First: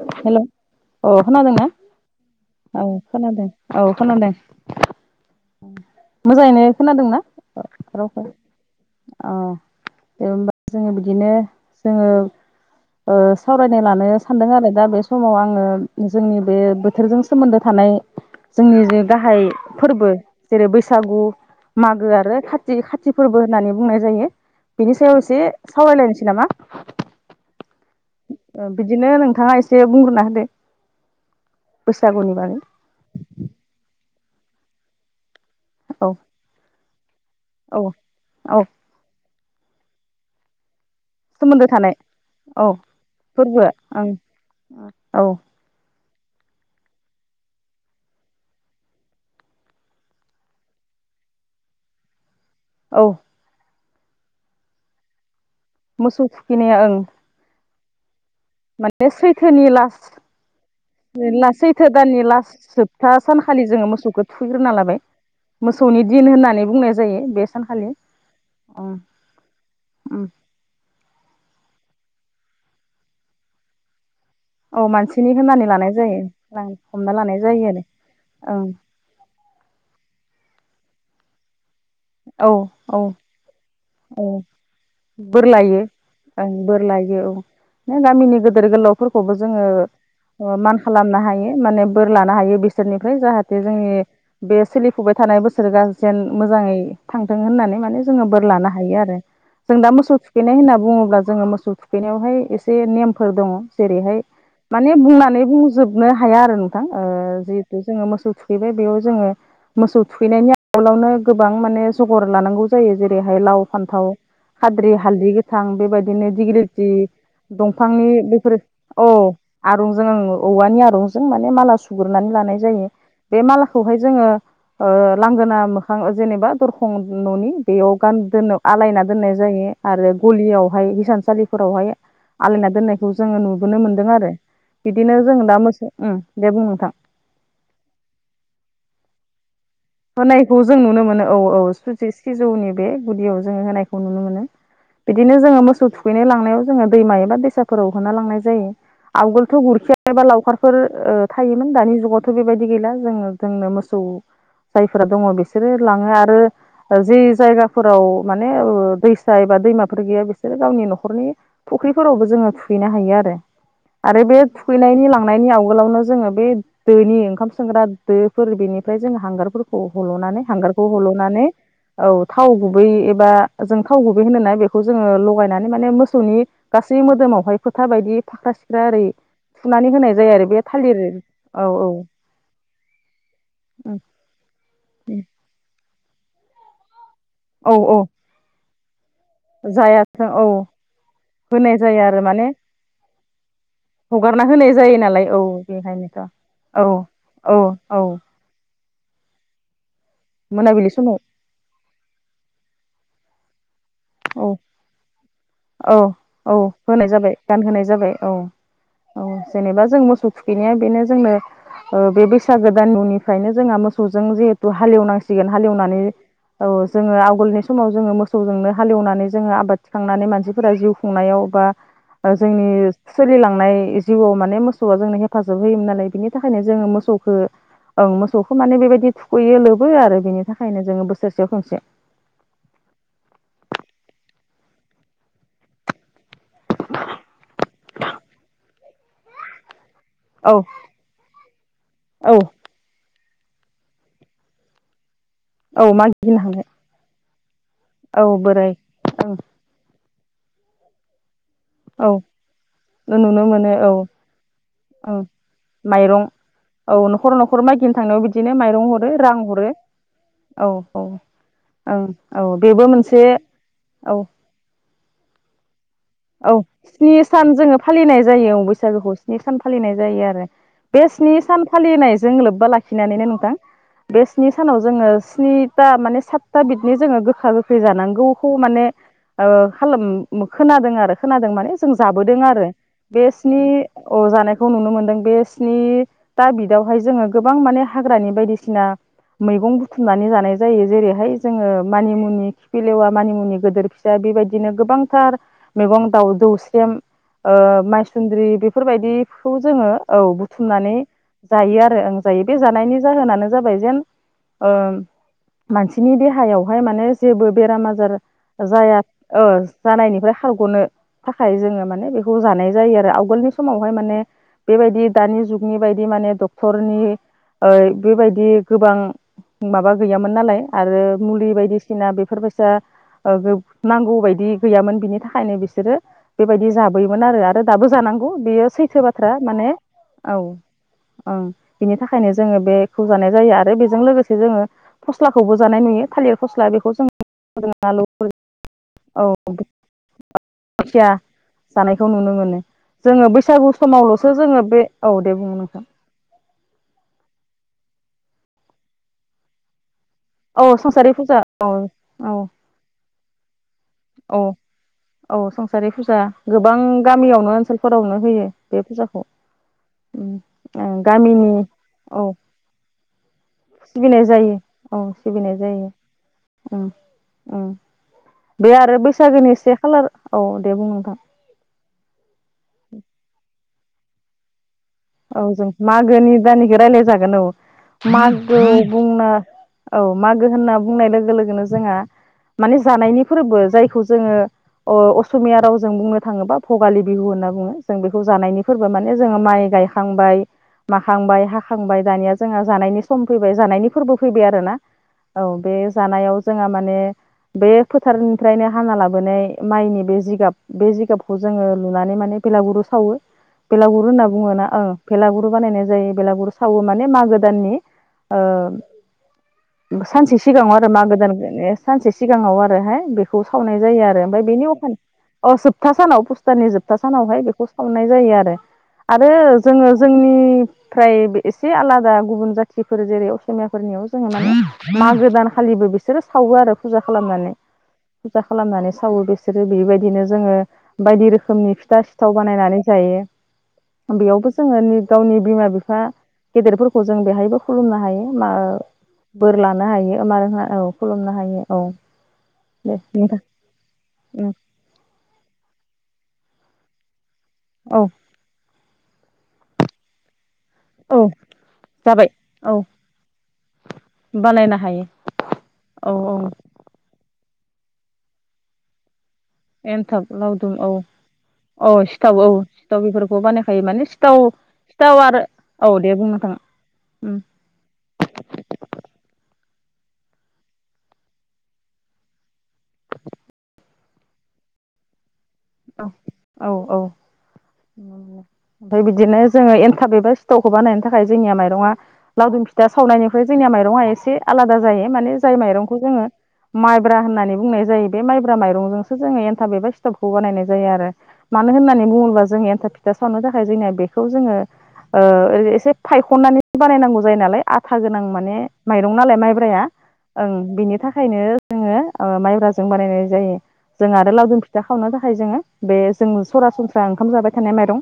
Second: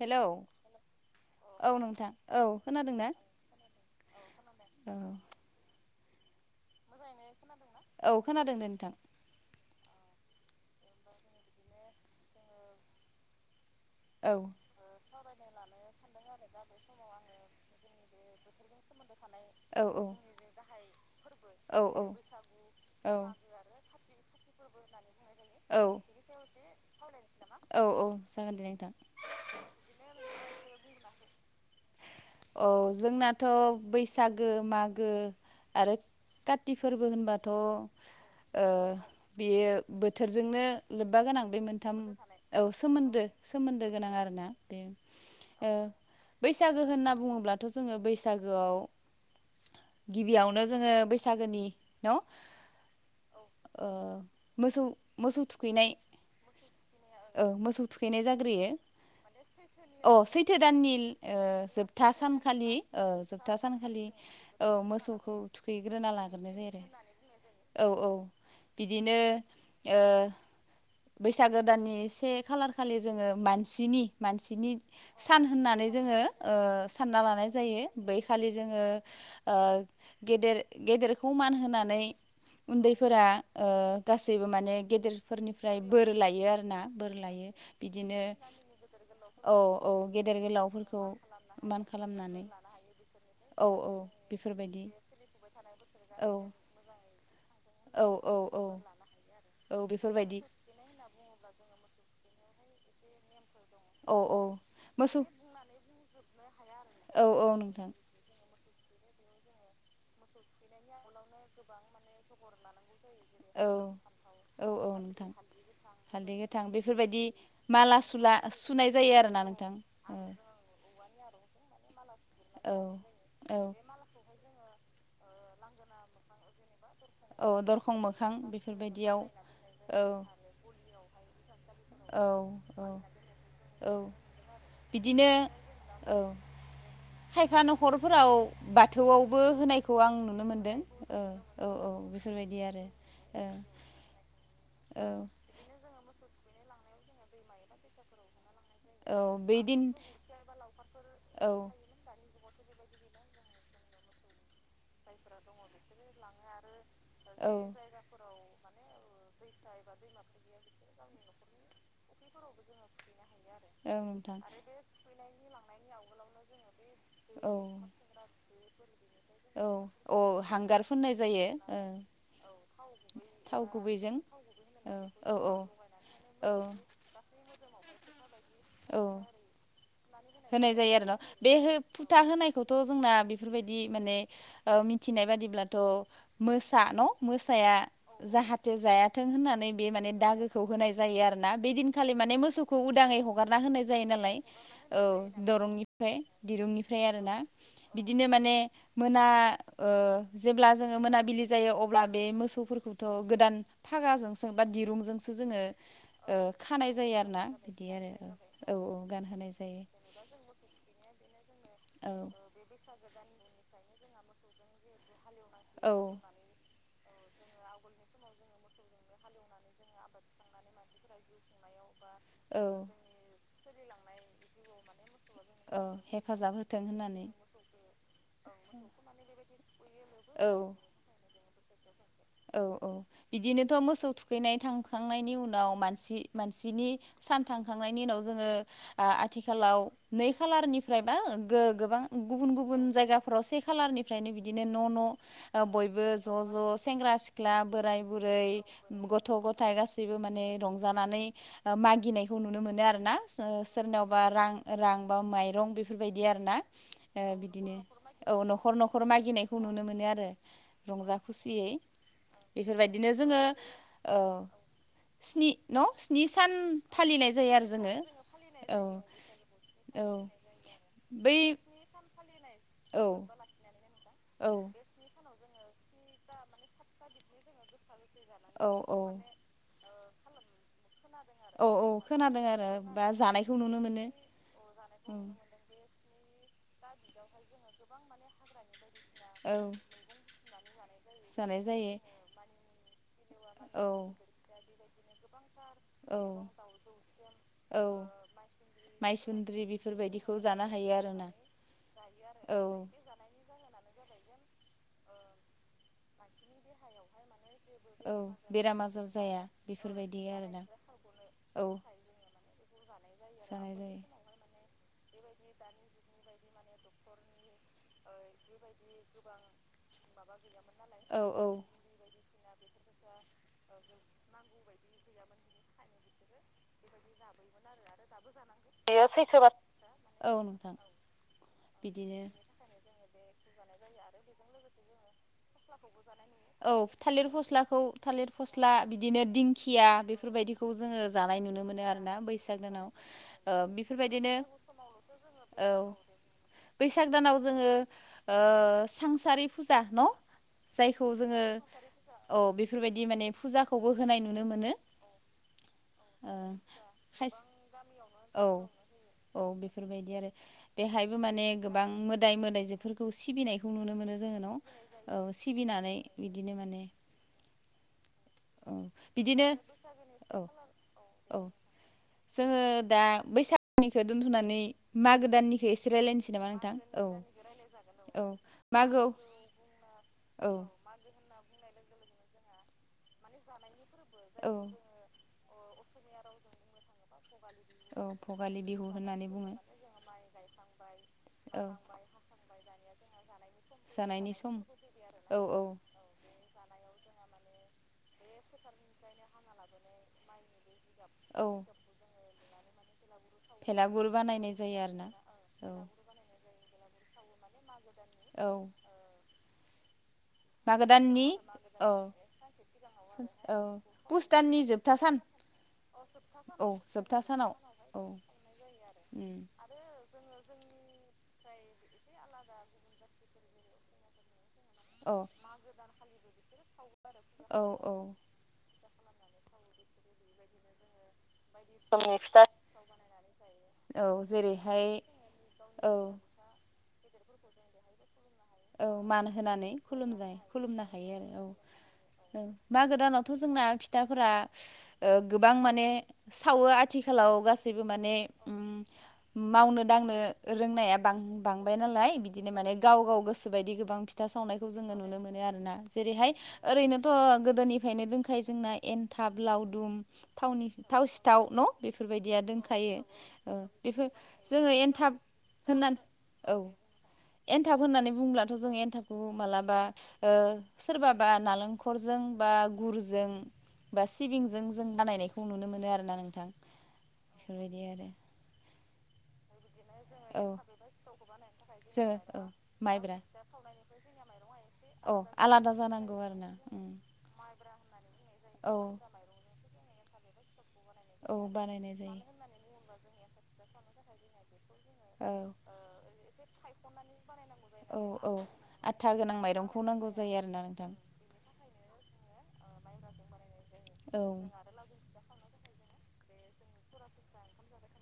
हेल' औ खोनादोंना औ ना खोनादों औ खोनादों। औ मोजाङैनो खोनादोंना औ रावखौ। खोनादों दे नोंथां दे होनबा जोङो बिदिनो जोङो ओ सावरायनो लानो औ सानदों आरो दा बे समाव आङो जोंनि बे बोथोरजों सोमोन्दो थानाय जोंनि जे गाहाय औ औ फोरबो जेरै बैसागु औ मागो आरो खाथि खाथि औ फोरबो होननानै बुंनाय जायो। बिनि सायाव एसे औ सावरायलायनोसै नामा? औ जागोन दे नोंथां बिदिनो नोंथाङा एसे बुंग्रोना होदो। बैसागुनि बागै औ जोंनाथ' बै बैसागो, मागो आरो औ काति फोरबो होनबा दाथ' औ औ ओ बेयो बोथोरजोंनो लोब्बा गोनां बे सोमोन्दो थानाय मोनथाम औ सोमोन्दो फोरबोआ सोमोन्दो ओं गोनां आरोना। बे औ ओ बैसागो होनना बुङोब्लाथ' जोङो बैसागोआव गिबियावनो जोङो बैसागोनि न' औ ओ मोसौ मोसौ थुखैनाय मोसौ थुखैनाया ओं ओ मोसौ थुखैनाय जाग्रोयो माने सैथोनि अ सैथो दाननि लास ओ [unintelligible] जोबथा सानखालि ओ जोबथा सानखालि मोसौखौ औ थुखैग्रोना लाबाय मोसौखौ मोसौनि थुखैग्रोना दिन लाग्रोनाय होननानै जायो। बुंनाय आरो जायो बे औ सानखालि। औ ओं बिदिनो ओ ओम बैसागो दाननि से खालार खालि जोङो मानसिनि मानसिनि औ मानसिनि सान होननानै लानाय जायो जोङो ओ सानना लानाय जायो। बै खालि जोङो ओ गेदेर गेदेरखौ मान होनानै नै ओं औ उन्दैफोरा ओ औ गासैबो माने बोर गेदेरफोरनिफ्राय लायो बोर लायो आरोना बोर लायो बिदिनो गामिनि गोदोर गोलावफोरखौबो औ औ गेदेर जोङो मान गोलावफोरखौ खालामनो हायो मान माने बोर लानो खालामनानै हायो बिसोरनिफ्राय जाहाथे औ औ जोंनि बे बेफोरबायदि सोलिफुबाय थानाय बोसोरनि जेन औ मोजाङै थांथों होननानै माने औ जोङो औ बोर औ लानो हायो‌ आरो औ जों दा मोसौ बेफोरबायदि थुखैनाय होनना बुङोब्ला जोङो मोसौ थुखैनायावहाय एसे नेमफोर दङ। औ जेरैहाय औ माने मोसौ बुंनानै बुंजोबनो हाया आरो नोंथां औ औ जिहेथु नोंथां जोङो मोसौ थुखैनाय। बेयाव जोङो मोसौ थुखैनायनि आगोलावनो गोबां माने जगार लानांगौ जायो। जेरैहाय लाव औ फानथाव औ औ खाद्रि नोंथां हालदै गोथां बेबायदिनो हालदै गोथां दिग्रिलिथि बेफोरबायदि माला दंफांनि सुला बेफोरो सुनाय औ जायो आरोना नोंथां आरंजों ओं औ औवानि आरं जों माने माला सुग्रोनानै लानाय जायो बे औ मालाखौहाय जोङो ओ लांगोना मोखां ओ जेनेबा दरखं औ न'नि बेयाव दरखं गान मोखां दोनो आलायना बेफोरबायदियाव दोननाय जायो औ आरो गलियावहाय हिसानसालिफोराव ए औ आलायना औ दोननायखौ जोङो नुबोनो औ मोनदों आरो बिदिनो जों दा मोसो औ उम दे बुं नोंथां। खायफा न'खरफोराव बाथौआवबो होनाय होनायखौ जों नुनो मोनो औ औ सुजि बेफोरबायदि सिजौनि आरो बे गुदियाव औ जोङो होनायखौ नुनो मोनो। औ बिदिनो जोङो मोसौ थुखैनो लांनायाव जोङो दैमा एबा दैसाफोराव होना लांनाय जायो। औ आवगोलथ' बैदिन गुरखिया एबा लावखारफोर ओ औ थायोमोन दानि जुगाव थ' बेबायदि गैला जोङो जोंनो मोसौ जायफोरा दङ बिसोरो लाङो आरो ओ जि औ जायगाफोराव मान ने ओ दैसा एबा दैमाफोर गैया बिसोरो गावनि न'खरनि फुख्रिफोरावबो जोङो थुहैनो हायो आरो औ आरो बे नोंथां थुखैनायनि लांनायनि आवगोलावनो जोङो बे दोनि ओंखाम औ सोंग्रा दोफोर बेनिफ्राय जों हांगार औ फोरखौ औ हल'नानै हांगार हांगारखौ फोननाय हल'नानै जायो ओ औ थाव गुबै एबा जों थाव गुबै होनोना बेखौ औ जोङो औ लगायनानै माने मोसौनि औ गासै मोदोमावहाय फोथा बायदि फाख्रा सिख्रा ओरै औ थुनानै होनाय जायो आरो बे होनाय जायो थालिर आरो न' बे औ हो औ फुथा होनायखौथ' जोंना बेफोरबायदि माने ओ मिन्थिनाय बादिब्लाथ' मोसा न मोसाया औ औ जाहाथे जाया थों होननानै बे माने जायाथों औ दागोखौ होनाय जायो आरोना बे होनाय जायो दिनखालि आरो माने मोसौखौ उदाङै हगार ना होनाय जायो नालाय हगारना होनाय जायो औ नालाय दरंनिफ्राय बेखायनोथ' औ दिरुंनिफ्राय आरोना औ औ बिदिनो माने मोना ओ जेब्ला मोनाबिलि जोङो समाव मोनाबिलि जायो अब्ला बे मोसौफोरखौथ' गोदान फागाजोंसो औ बा दिरुंजोंसो जोङो औ ओ औ खानाय होनाय जायो आरो जाबाय ना गानहोनाय बिदि जाबाय आरो औ औ औ गानहोनाय जेनेबा जायो जों मोसौ थुखैनाया बेनो जोंनो ओ औ बे बैसागो दान मुनिफ्रायनो जोंहा मोसौजों जिहेथु हालेवनां सिगोन औ हालेवनानै औ जोङो आवगोलनि समाव जोङो मोसौजोंनो हालेवनानै जोङो आबाद थिखांनानै मानसिफोरा जिउ खुंनायाव बा औ ओजोंनि सोलिलांनाय जिउआव माने मोसौआ जोंनो फाजाब औ होयोमोन नालाय बिनि हेफाजाब थाखायनो होथों जोङो होननानै मोसौखो ओं मोसौखौ माने बेबायदि थुखैयो लोबो आरो बेनि औ थाखायनो जोङो बोसोरसेयाव खनसे औ औ बिदिनोथ' मोसौ थुखैनाय थांखांनायनि उनाव मानसि मानसिनि सान थांखांनायनि उनाव जोङो ओ आथिखालाव नै औ खालारनिफ्रायबा गो-गोबां औ गुबुन गुबुन जायगा फोराव से खालारनिफ्रायनो बिदिनो न' न' ओ औ बयबो मागिनो ज' हांबाय ज' सेंग्रा सिख्ला बोराय औ बुरै बोराय गथ' ओं गथाय गासैबो माने रंजानानै ओ औ मागिनायखौ नुनो मोनो आरो ना नुनो मोनो औ सो-सोरनावबा रां रां बा औ माइरं बेफोरबायदि माइरं आ रोना औ ओ न'खर न'खर बिदिनो मागिनो थांनायाव औ बिदिनो न'खर माइरं न'खर हरो रां मागिनायखौ हरो नुनो मोनो आरो औ औ रंजा खुसियै ओं औ बेबो इफोरबायदिनो मोनसे जोङो ओ औ स्नि न' स्नि सान औ स्नि फालिनाय सान जायो आरो जोङो फालिनाय जायो औ बैसागोखौ स्नि सान फालिनाय औ जायो आरो बे स्नि बै सान फालिनायजों लोब्बा औ लाखिनानैनो नोंथां बे स्नि औ सानाव जोङो स्नि था माने सातथा बिदनि जोङो गोखा गोखै जानांगौखौ औ माने औ ओ खालोम मो खोनादों आरो खोनादों औ माने औ जों जाबोदों खोनादों आरो। बा बे जानायखौ स्नि नुनो मोनो अ जानायखौ नुनो मोनदों बे स्नि था बिदयावहाय जोङो गोबां माने हाग्रानि बायदिसिना। औ मैगं बुथुमनानै जानाय जायो जेरैहाय जानाय जोङो जायो मानिमुनि खिफिलेवा। मानिमुनि औ गोदोर फिसा बेबायदिनो गोबांथार मैगं औ दाउ दौसेम। ओ औ मायसुन्द्रि बेफोरबायदिखौ माइसुन्द्रि जोङो औ बेफोरबायदिखौ जानो हायो बुथुमनानै आरोना जायो आरो आं जायो बे औ जानायनि जाहोनानो जाबाय जेन ओ मानसिनि देहायावहाय माने जेबो बेराम औ आजार बेराम जाया आजार ओ बेफोरबायदि जानायनिफ्राय आरोना खालग'नो थाखाय औ जोङो माने बेखौ जानाय जायो आरो आवगोलनि जानाय समावहाय जायो माने बेबायदि दानि जुगनि बायदि माने डक्टरनि ओ बेबायदि गोबां माबा गैयामोन नालाय आरो औ औ मुलि बायदिसिना बेफोरबोसो ओ बे नांगौ बायदि गैयामोन बिनि थाख खायनो बिसोरो बेबायदि जाबोयोमोन आरो आरो दाबो जानां गौ बियो सैथो बाथ्रा माने औ ओं बिनि बिदिनो थाखायनो जोङो बे खौ जानाय जायो आरो बेजों लोगोसे जोङो फस्ला जानाय नुयो थालिर औ बेखौ जों थालिर फस्लाखौ आलु थालिर फस्ला औ बिदिनो दिंखिया या बेफोरबायदिखौ जोङो खुथिया जानाय नुनो मोनो जानायखौ आरोना नुनो मोनो बैसाग दानाव जोङो ओ बैसागु समावल'सो बेफोरबायदिनो जोङो बे औ दे बुं औ नोंथां। बैसाग दानाव जोङो ओ सांसारि फुजा न औ जायखौ संसारि फुजा जोङो औ बेफोरबायदि माने फुजाखौबो होनाय औ नुनो मोनो। औ संसारि फुजा ओ गोबां खायसे गामियावनो ओनसोलफोरावनो होयो बे फुजाखौ। बे आरो उम ओ बेहायबो माने गामिनि गोबां औ मोदाय मोदायजोफोरखौ सिबिनायखौ नुनो मोनो सिबिनाय जोंङो न जायो औ सि सिबिनाय जायो उम उम। बे औ आरो बिदिनो बैसागोनि से खालार औ दे बुं नोंथां। औ जोङो दा बैसागनिखौ दोनथ'नानै मागो औ दाननिखौ जों एसे रायलायनोसै मागोनि नामा नोंथां दाननिखौ रायलाय जागोन औ। औ मागो मागोआव बुंना औ मागो होनना बुंनाय लोगो लोगोनो जोंहा माने जानायनि फोरबो जायखौ जोङो औ अ अस असमिया रावजों बुंनो थाङोब्ला पगालि बिहु होनना बुङो जों औ बेखौ भगालि जानायनि बिहु फोरबो माने होननानै जोङो बुङो माइ गाय खांबाय माखांबाय औ हाखांबाय दानिया जोंहा जानायनि सम। फैबाय जानायनि फोरबो फैबाय आरोना औ बे जानायाव। जोंहा माने बे फोथारनिफ्रायनो हाना लाबोनाय माइनि बे जिगाब। बे जिगाबखौ जोङो लुनानै माने बेलागुरु सावो। पेलागुर बानायनाय जायो। ओ आरोना पेलागुरु औ बानायनाय जायो बेलागुरु सावो माने मागो दाननि ओ औ [unintelligible] सानसे सिगाङाव आरो मागो दान बेनि औ सानसे सिगाङाव आरैहाय बेखौ औ सावनाय जायो आरो पुस ओमफ्राय दाननि बेनि जोबथा अखानि सान अ जोबथा सानाव पुस औ दाननि जोबथा सानावहाय सानाव बेखौ औ सावनाय जायो आरो उम आरो जोङो जोंनिफ्राय एसे आलादा गुबुन जाथिफोर जेरै असमियाफोरनियाव जोङो माने औ मागो दान खालिबो बिसोरो सावो आरो फुजा खालामनानै औ औ फुजा खालामनानै। सावो बिसोरो बेबायदिनो जोङो बायदि रोखोम। रोखोमनि फिथा सिथाव बानायनानै औ जायो बेयावबो। जेरैहाय जोङो गावनि बिमा औ बिफा गेदेरफोरखौ जों बेहायबो खुलुमनो हायो। मा ओ औ मान बोर होनानै लानो हायो खुलुमजायो [unintelligible] खुलुमनो औ हायो आरो खुलुमनो हायो औ। दे मागो दानावथ' नोंथां जोंना फिथाफोरा ओ गोबां माने सावो आथिखालाव गासैबो औ माने मावनो दांनो। रोंनाया औ बां-बांबाय नालाय जाबाय बिदिनो माने औ गाव गाव गोसो। बादि गोबां फिथा सावनायखौ बानायनो जोङो हायो नुनो मोनो आरोना औ औ जेरैहाय ओरैनोथ' गोदोनिफ्रायनो दोंखायो जोंना एन थाब लावदुम एन्थाब थावनि लावदुम औ थाव सिथाव न' औ सिथाव बेफोरबायदिया औ दोनखायो सिथाव बेफोरखौ ओ बानायखायो माने बेफोर सिथाव जोङो एनथाब सिथाव आरो औ दे बुं नोंथां। एनथाब होननानै बुंब्लाथ' जों एनथाबखौ मालाबा ओ सोरबा बा नालेंखरजों बा गुरजों जों बा सिबिंजों जों बानायनायखौ नुनो मोनो आरोना नोंथां। आरो ओमफाय बिदिनो जोङो एन थाब एबा औ सिथावखौ बानायनो थाखाय जोंनि माइरङा जोङो औ लावदुम फिथा माइब्रा सावनायनिफ्राय जोंनिया माइरंआ एसे आलादा जायो। औ मयो जाय आलादा माइरंखौ जानांगौ जोङो आरोना उम माइब्रा होननानै बुंनाय जायो बे मायब्रा औ मायरंजोंसो जों बे एन्टाब एबा सिथावखौ बानायनाय जायो आरो औ मानो बानायनाय होननानै जायो बुङोब्ला जोङो एन्थाब फिथा सावनो थाखाय जोंनिया बेखौ जोङो ओ औ ओरै एसे फायखननानै बानायनांगौ जायो नालाय आथा औ गोनां औ माने आथा माइरं नालाय गोनां माइरंखौ माइब्राया। नांगौ जायो ओं आरोना नोंथां बिनि थाखायनो जोङो ओ माइब्राजों बानायनाय जायो जों औ आरो लावदुम फिथा खावनो थाखाय जोङो बे जों सरासनस्रा ओंखाम जाबाय थानाय माइरं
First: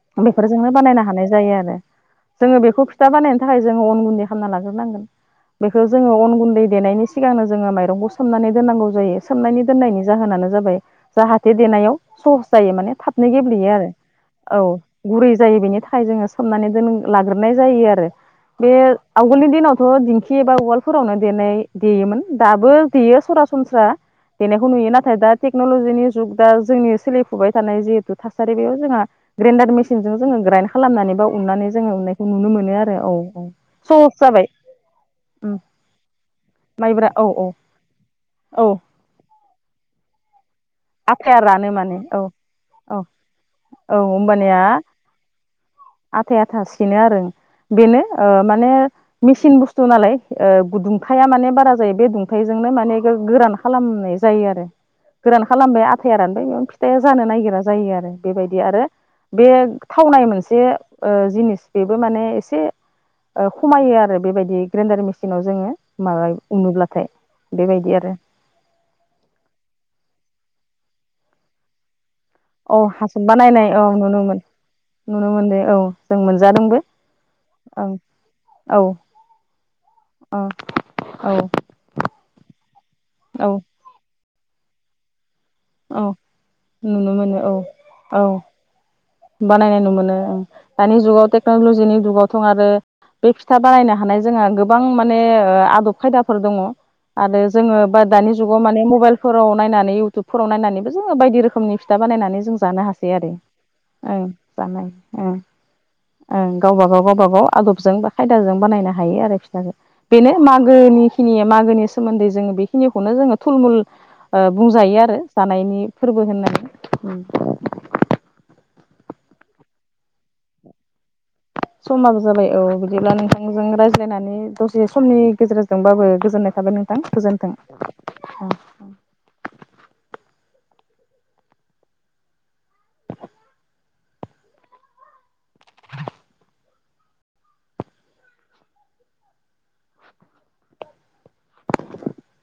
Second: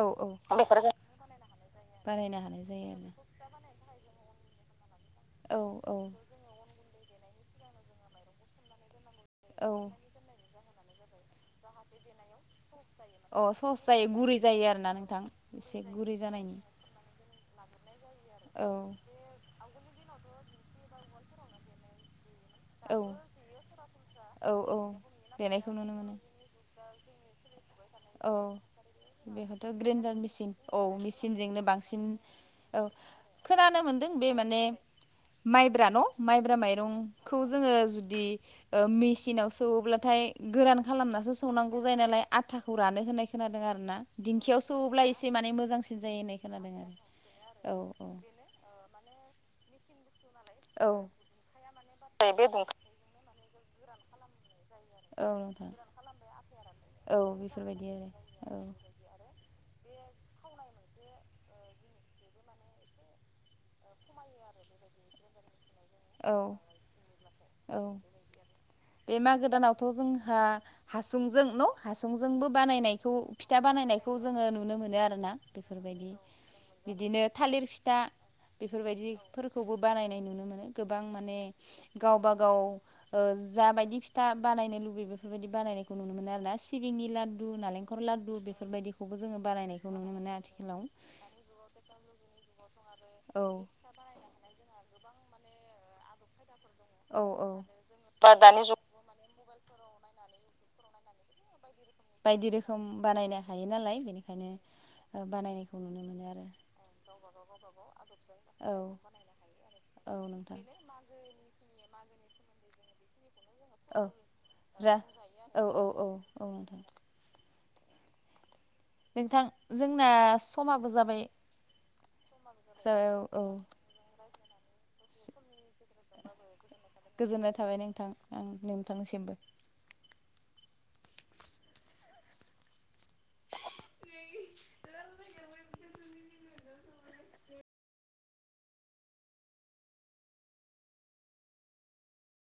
औ औ बेफोरजोंनो बानायनो हानाय जायो आरो। बानायनो जोङो हानाय बेखौ जायो फिथा आरोना बानायनो थाखाय जोङो अन गुन्दै खालाम ला औ बेखौ औ जोङो अन गुन्दै देनायनि सिगांनो जोङो माइरंखौ सोमनानै दोननांगौ जायो। सोमनायनि दोननायनि जाहोनानो जाबाय जाहाथे देनायाव सहस जायो माने नो औ अ गेब्लेयो सस आरो जायो गुरै जायो औ आरोना नोंथां गुरै जायो एसे बेनि थाखाय गुरै जोङो जानायनि सोमनानै दोन ला नाय जायो आरो औ बे आगोलनि दिनावथ' खि एबा उवालफोरावनो देनाय देयोमोन। दाबो औ देयो सरासनस्रा औ देनायखौ औ नुयो नाथाय दा देनायखौ नुनो टेक्नलजिनि मोनो जुग दा जोंनि सोलिफुबाय थानाय जि थु औ थासारि बेयाव जोंहा बेखौथ' ग्रेन्डार मेसिनजों जोङो मेसिन ग्राइन्ड औ खालामनानै बा मेसिनजोंनो उननानै जोङो बांसिन उननायखौ नुनो मोनो आरो। औ औ खोनानो मोनदों सहस बे जाबाय। माने माइब्रा न माइब्रा माइब्रा औ माइरंखौ औ जोङो जुदि औ ओ मेसिनाव सौब्लाथाय गोरान खालामनासो आथाया रानो सौनांगौ माने जायो नालाय औ आथा औ होन्नाय खोनादों आरो ना दिंखियाव सौब्ला एसे माने मोजां आथाया आथा सिनो आरो बेनो ओ माने मेसिन बुस्थु नालाय ओ औ दुंथाया माने बारा जायो बे दुंथायजोंनो माने गोरान खालामनाय जायो आरो। औ गोरान नोंथां खालामबाय आथाया रानबाय बेयावनो फिथाया औ जानो नागिरा बेफोरबायदि जायो आरो बेबायदि आरो बे थावनाय मोनसे ओ जिनिस बेबो माने एसे ओ खमायो आरो बेबायदि ग्रेन्डार मेसिनाव जोङो माबा औ उनोब्लाथाय औ बेबायदि आरो बे मागो दानावथ' जोंहा हासुंजों न' हासु जोंबो औ बानायनायखौ हासब फिथा बानायनाय औ बानायनायखौ नुनो मोन जोङो नुनो मोनो नुनो आरोना मोनदों औ बेफोरबायदि जों मोनजादोंबो बिदि बिदिनो थालिर ओं फिथा औ बेफोरबायदिफोरखौबो बानायनाय नुनो मोनो गोबां औ माने गावबा गाव ओ औ जा बायदि फिथा बानायनो लुबै बेफोरबायदि बानायनायखौ औ नुनो मोनो आरोना सिबिंनि नुनो मोनो लादु औ नालेंखर लादु औ बेफोरबायदि बानायनाय नु मोनो दानि जुगाव टेक्नलजिनि जुगावथ' आरो बे औ फिथा बानायनो हानाय जोंहा गोबां माने आदब खायदाफोर दङ। औ आरो औ जोङो बा दानि जुगाव माने मबाइल फोराव नायनानै इउटुबफोराव नायनानैबो जोङो बायदि रोखोमनि फिथा बानायनानै बायदि जों रोखोम जानो हासै आरो। बानायनो हायो नालाय ओं जानाय बेनिखायनो ओं बानायनायखौ न ओं गावबा गाव गावबा गाव आदबजों बा खायदाजों औ बानायनो हायो आरो फिथाजो औ बेनो नोंथां। मागो निखिनि मागोनि सोमोन्दै जोङो बेखिनिखौनो जोङो थुलमुल औ ओ रा बुंजायो आरो औ औ जानायनि औ फोरबो होननानै नोंथां ओम। नोंथां जोंना समाबो जाबाय। समाबो जाबाय औ बिदिब्ला नोंथांजों रायज्लायनानै दसे समनि गेजेरजोंबाबो गोजोननाय थाबाय नों गोजोननाय थाबाय नोंथां। ओं नोंथांनि सिमबो।